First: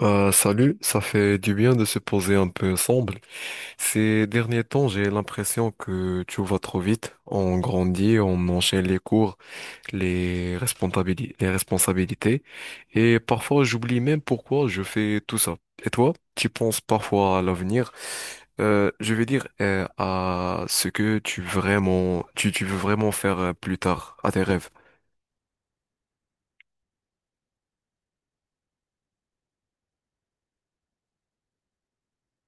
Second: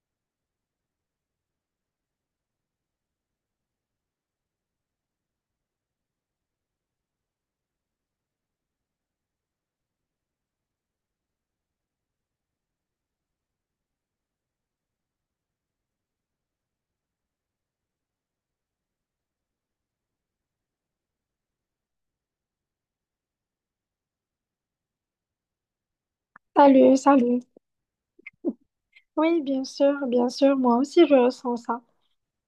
Salut, ça fait du bien de se poser un peu ensemble. Ces derniers temps, j'ai l'impression que tu vas trop vite. On grandit, on enchaîne les cours, les responsabilités, et parfois j'oublie même pourquoi je fais tout ça. Et toi, tu penses parfois à l'avenir, je vais dire à ce que tu vraiment, tu veux vraiment faire plus tard, à tes rêves. Salut, salut. Oui, bien sûr, moi aussi je ressens ça.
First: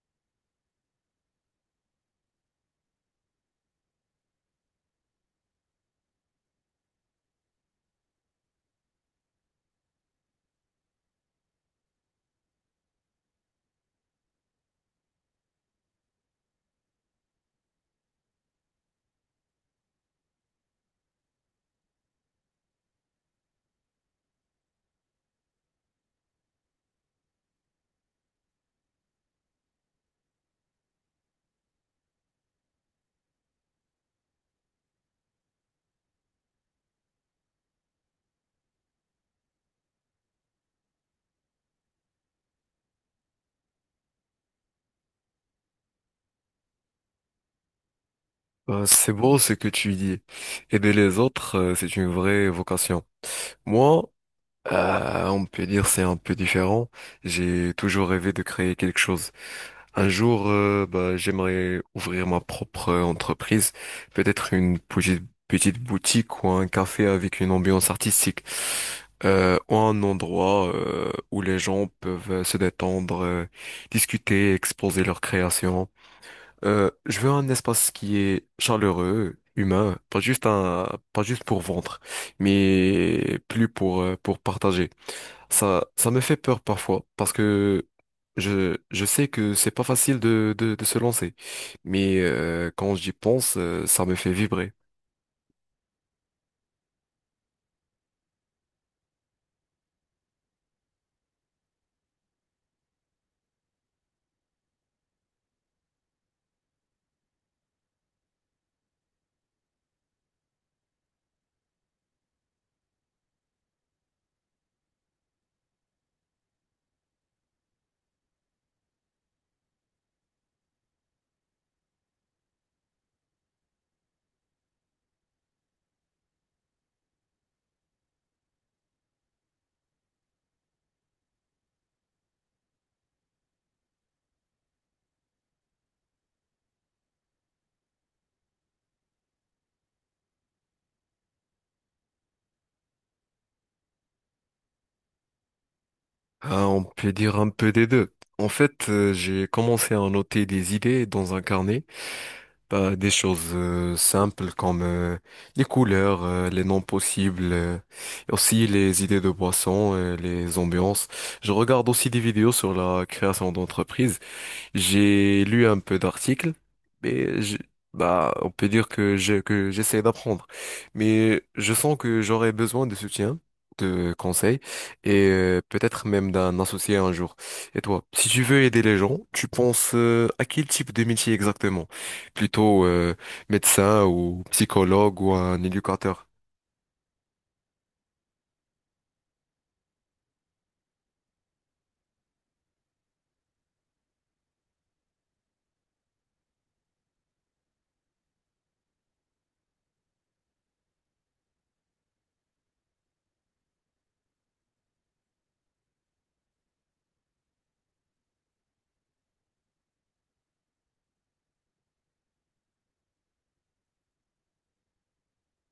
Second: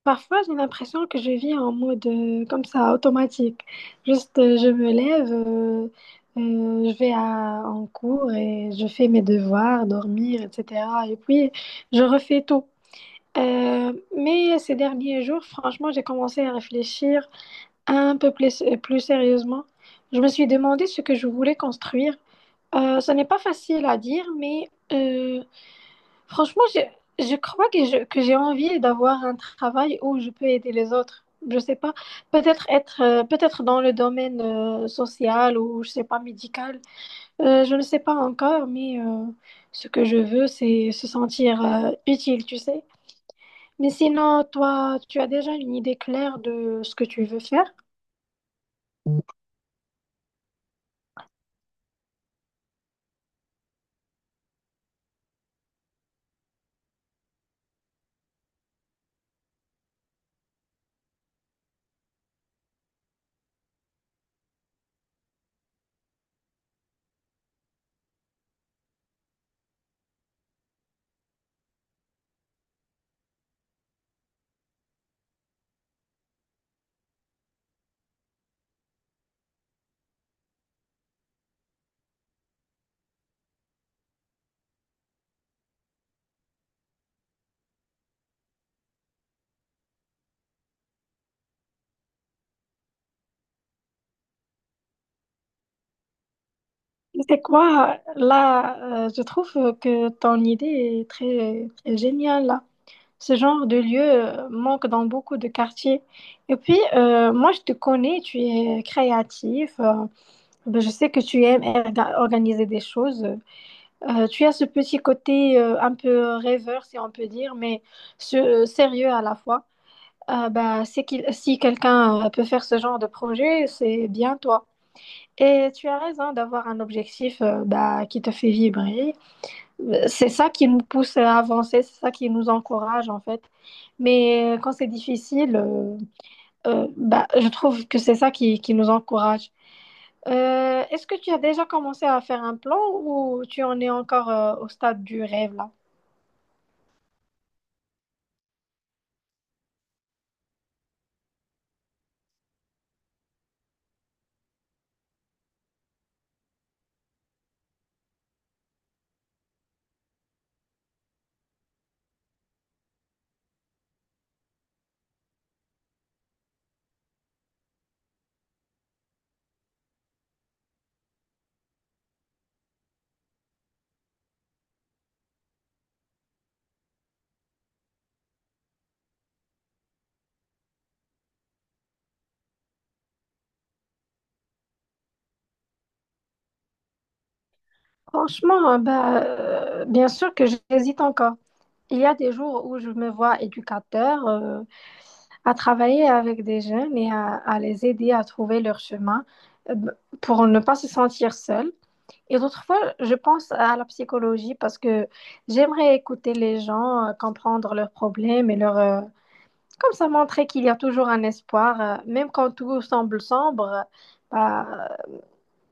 Parfois, j'ai l'impression que je vis en mode comme ça, automatique. Juste, je me lève, je vais en cours et je fais mes devoirs, dormir, etc. Et puis, je refais tout. Mais ces derniers jours, franchement, j'ai commencé à réfléchir un peu plus, plus sérieusement. Je me suis demandé ce que je voulais construire. Ce n'est pas facile à dire, mais franchement, je crois que que j'ai envie d'avoir un travail où je peux aider les autres. Je sais pas, peut-être être, peut-être dans le domaine social ou je sais pas médical. Je ne sais pas encore, mais ce que je veux, c'est se sentir utile, tu sais. Mais sinon, toi, tu as déjà une idée claire de ce que tu veux faire? C'est beau ce que tu dis. Aider les autres, c'est une vraie vocation. Moi, on peut dire c'est un peu différent. J'ai toujours rêvé de créer quelque chose. Un jour, j'aimerais ouvrir ma propre entreprise, peut-être une petite boutique ou un café avec une ambiance artistique, ou un endroit où les gens peuvent se détendre, discuter, exposer leurs créations. Je veux un espace qui est chaleureux, humain, pas juste pour vendre, mais plus pour partager. Ça me fait peur parfois parce que je sais que c'est pas facile de se lancer. Mais quand j'y pense, ça me fait vibrer. C'est quoi? Là, je trouve que ton idée est très, très géniale là. Ce genre de lieu manque dans beaucoup de quartiers. Et puis, moi, je te connais, tu es créatif. Ben, je sais que tu aimes organiser des choses. Tu as ce petit côté un peu rêveur, si on peut dire, mais ce- sérieux à la fois. Ben, c'est qu'il, si quelqu'un peut faire ce genre de projet, c'est bien toi. Et tu as raison d'avoir un objectif ben, qui te fait vibrer, c'est ça qui nous pousse à avancer, c'est ça qui nous encourage en fait. Mais quand c'est difficile, bah, je trouve que c'est ça qui nous encourage. Est-ce que tu as déjà commencé à faire un plan ou tu en es encore au stade du rêve là? Ah, on peut dire un peu des deux. En fait, j'ai commencé à noter des idées dans un carnet, bah, des choses simples comme les couleurs, les noms possibles, et aussi les idées de boissons, les ambiances. Je regarde aussi des vidéos sur la création d'entreprises. J'ai lu un peu d'articles, mais on peut dire que que j'essaie d'apprendre. Mais je sens que j'aurais besoin de soutien, de conseils, et peut-être même d'un associé un jour. Et toi, si tu veux aider les gens, tu penses à quel type de métier exactement? Plutôt médecin ou psychologue ou un éducateur? Franchement, hein, bah, bien sûr que j'hésite encore. Il y a des jours où je me vois éducateur, à travailler avec des jeunes et à les aider à trouver leur chemin euh, pour ne pas se sentir seul. Et d'autres fois, je pense à la psychologie parce que j'aimerais écouter les gens, comprendre leurs problèmes et leur comme ça, montrer qu'il y a toujours un espoir, même quand tout semble sombre. Bah,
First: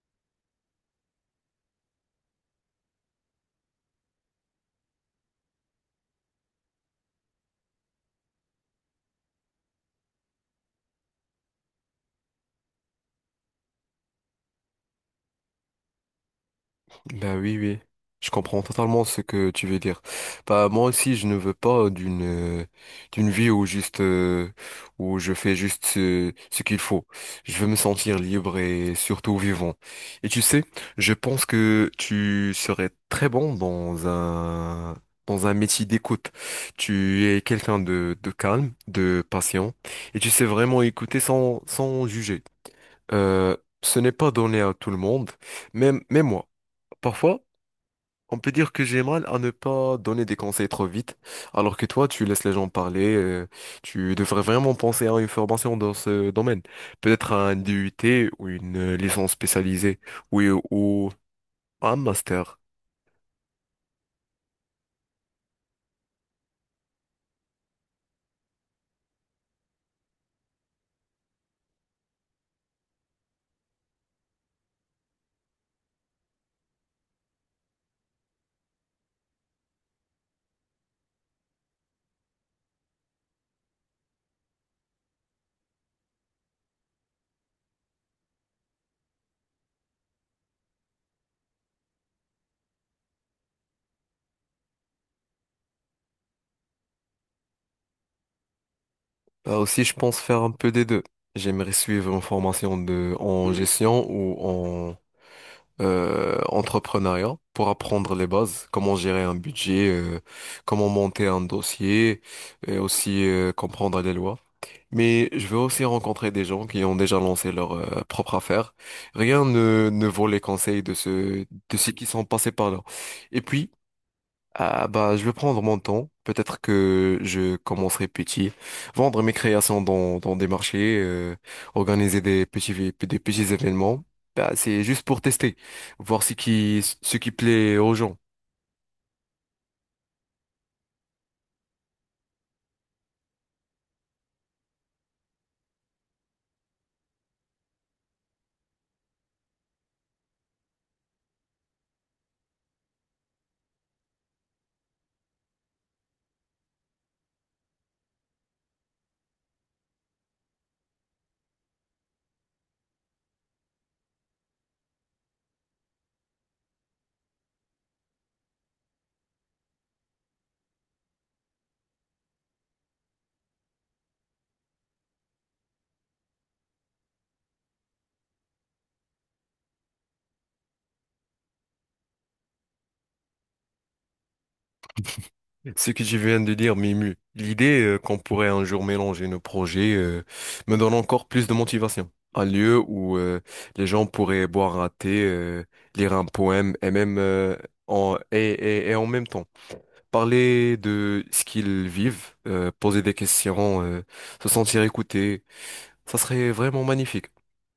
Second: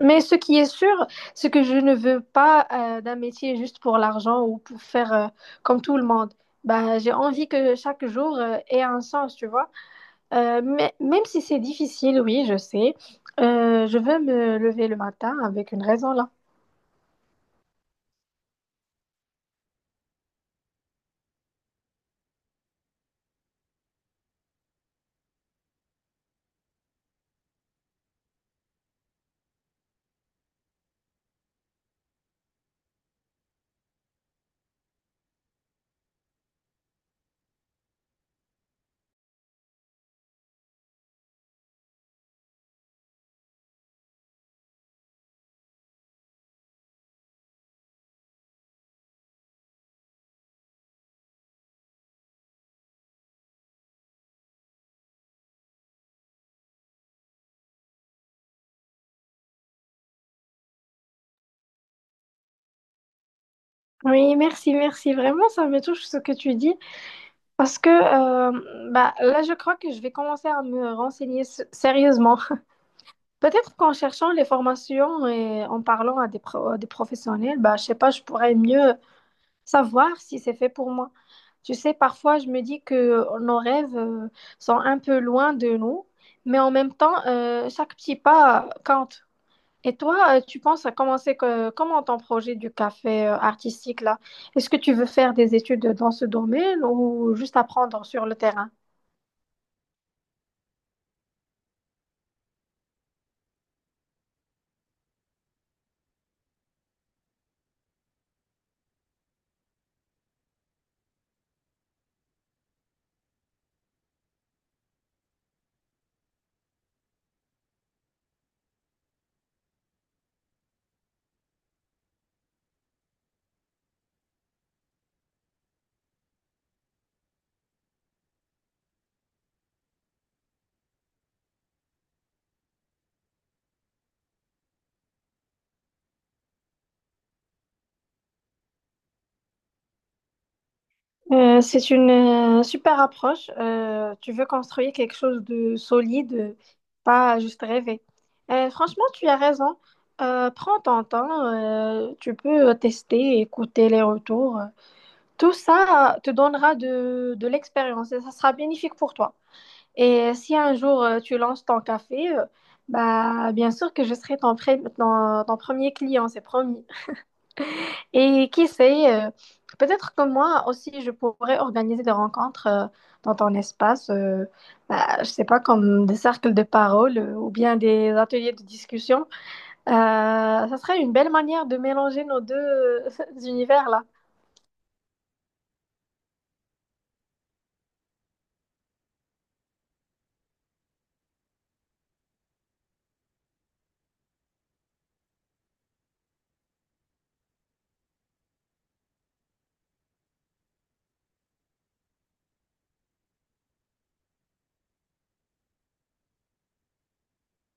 mais ce qui est sûr, c'est que je ne veux pas d'un métier juste pour l'argent ou pour faire comme tout le monde. Bah, j'ai envie que chaque jour ait un sens, tu vois. Mais, même si c'est difficile, oui, je sais. Je veux me lever le matin avec une raison. Bah oui, oui. Je comprends totalement ce que tu veux dire. Bah moi aussi, je ne veux pas d'une vie où juste où je fais juste ce qu'il faut. Je veux me sentir libre et surtout vivant. Et tu sais, je pense que tu serais très bon dans un métier d'écoute. Tu es quelqu'un de calme, de patient et tu sais vraiment écouter sans juger. Euh, ce n'est pas donné à tout le monde, même moi. Parfois on peut dire que j'ai mal à ne pas donner des conseils trop vite, alors que toi, tu laisses les gens parler. Tu devrais vraiment penser à une formation dans ce domaine. Peut-être un DUT ou une licence spécialisée, oui, ou un master. Oui, merci, merci. Vraiment, ça me touche ce que tu dis parce que bah, là, je crois que je vais commencer à me renseigner sérieusement. Peut-être qu'en cherchant les formations et en parlant à à des professionnels, bah, je sais pas, je pourrais mieux savoir si c'est fait pour moi. Tu sais, parfois, je me dis que nos rêves sont un peu loin de nous, mais en même temps, chaque petit pas compte. Et toi, tu penses à commencer comment ton projet du café artistique là? Est-ce que tu veux faire des études dans ce domaine ou juste apprendre sur le terrain? Bah aussi, je pense faire un peu des deux. J'aimerais suivre une formation en gestion ou en entrepreneuriat pour apprendre les bases, comment gérer un budget, comment monter un dossier et aussi comprendre les lois. Mais je veux aussi rencontrer des gens qui ont déjà lancé leur propre affaire. Rien ne vaut les conseils de de ceux qui sont passés par là. Et puis, ah bah je vais prendre mon temps. Peut-être que je commencerai petit, vendre mes créations dans des marchés, organiser des petits événements. Bah c'est juste pour tester, voir ce qui plaît aux gens. C'est une super approche. Tu veux construire quelque chose de solide, pas juste rêver. Franchement, tu as raison. Prends ton temps. Tu peux tester, écouter les retours. Tout ça te donnera de l'expérience et ça sera bénéfique pour toi. Et si un jour tu lances ton café, bah bien sûr que je serai ton premier client, c'est promis. Et qui sait, peut-être que moi aussi je pourrais organiser des rencontres dans ton espace, bah, je sais pas, comme des cercles de parole ou bien des ateliers de discussion. Ça serait une belle manière de mélanger nos deux univers là. Ce que tu viens de dire m'émue. L'idée qu'on pourrait un jour mélanger nos projets me donne encore plus de motivation. Un lieu où les gens pourraient boire un thé, lire un poème et même en et en même temps. Parler de ce qu'ils vivent, poser des questions, se sentir écouté. Ça serait vraiment magnifique.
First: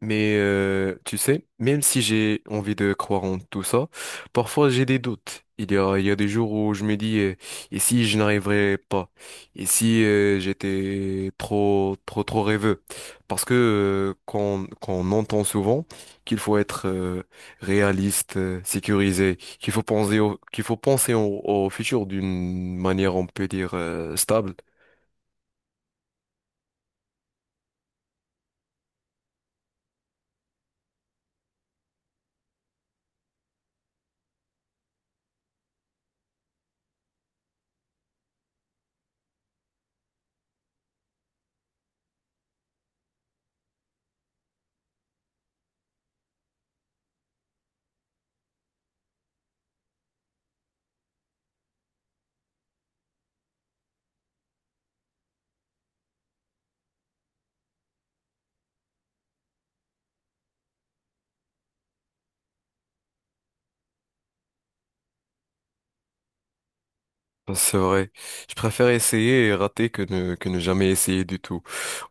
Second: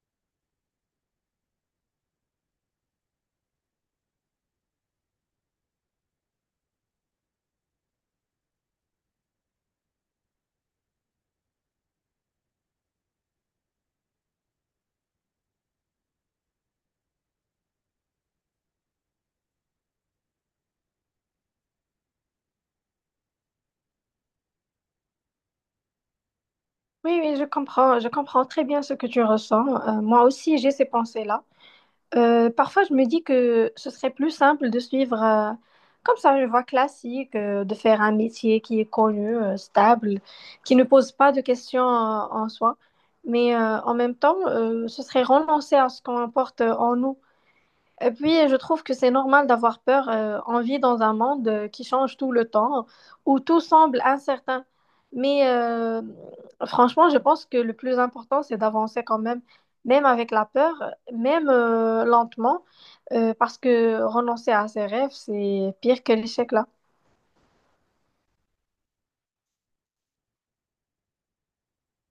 Mais tu sais, même si j'ai envie de croire en tout ça, parfois j'ai des doutes. Il y a des jours où je me dis, et si je n'arriverais pas? Et si j'étais trop rêveux? Parce que qu'on entend souvent qu'il faut être réaliste, sécurisé, qu'il faut penser au, au futur d'une manière, on peut dire, stable. Oui, oui, je comprends très bien ce que tu ressens. Moi aussi, j'ai ces pensées-là. Parfois, je me dis que ce serait plus simple de suivre comme ça une voie classique, de faire un métier qui est connu, stable, qui ne pose pas de questions en soi. Mais en même temps, ce serait renoncer à ce qu'on porte en nous. Et puis, je trouve que c'est normal d'avoir peur. On vit dans un monde qui change tout le temps, où tout semble incertain. Mais franchement, je pense que le plus important, c'est d'avancer quand même, même avec la peur, même lentement, parce que renoncer à ses rêves, c'est pire que l'échec là. C'est vrai. Je préfère essayer et rater que ne jamais essayer du tout.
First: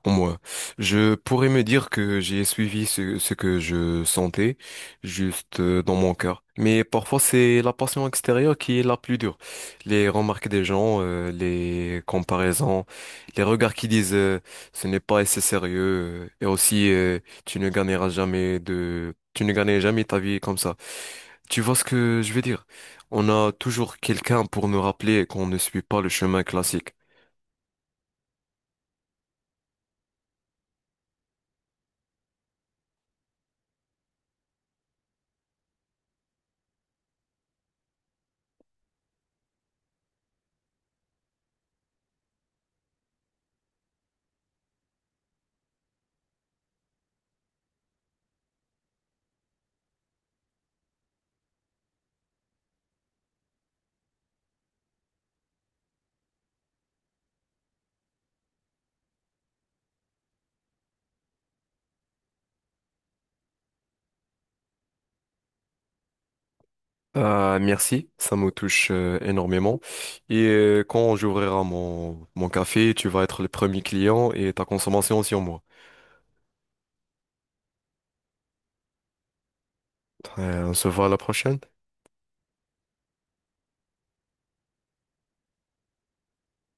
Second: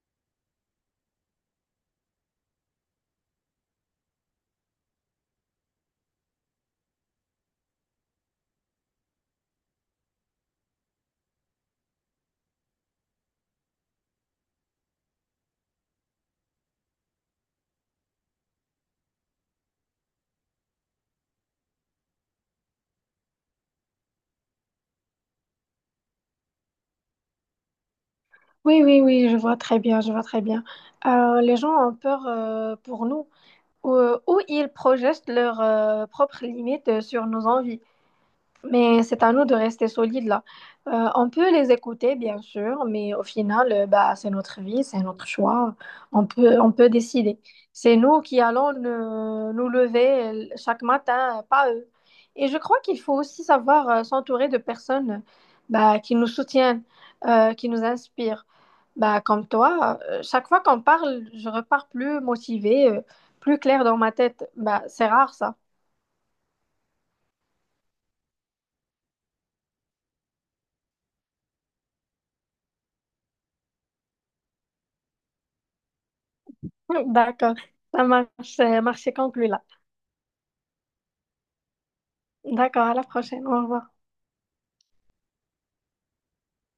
En moi, je pourrais me dire que j'ai suivi ce que je sentais juste dans mon cœur. Mais parfois, c'est la passion extérieure qui est la plus dure. Les remarques des gens, les comparaisons, les regards qui disent ce n'est pas assez sérieux et aussi tu ne gagneras jamais de, tu ne gagneras jamais ta vie comme ça. Tu vois ce que je veux dire? On a toujours quelqu'un pour nous rappeler qu'on ne suit pas le chemin classique. Oui, oui, oui, je vois très bien, je vois très bien. Les gens ont peur pour nous, ou, ou ils projettent leurs propres limites sur nos envies. Mais c'est à nous de rester solides là. On peut les écouter, bien sûr, mais au final, bah, c'est notre vie, c'est notre choix. On peut décider. C'est nous qui allons nous lever chaque matin, pas eux. Et je crois qu'il faut aussi savoir s'entourer de personnes bah, qui nous soutiennent, qui nous inspirent. Bah, comme toi, chaque fois qu'on parle, je repars plus motivée, plus claire dans ma tête. Bah, c'est rare ça. Merci, ça me touche énormément. Et quand j'ouvrirai mon café, tu vas être le premier client et ta consommation sur moi. D'accord, ça marche, conclu là. On se voit à la prochaine. D'accord, à la prochaine. Au revoir.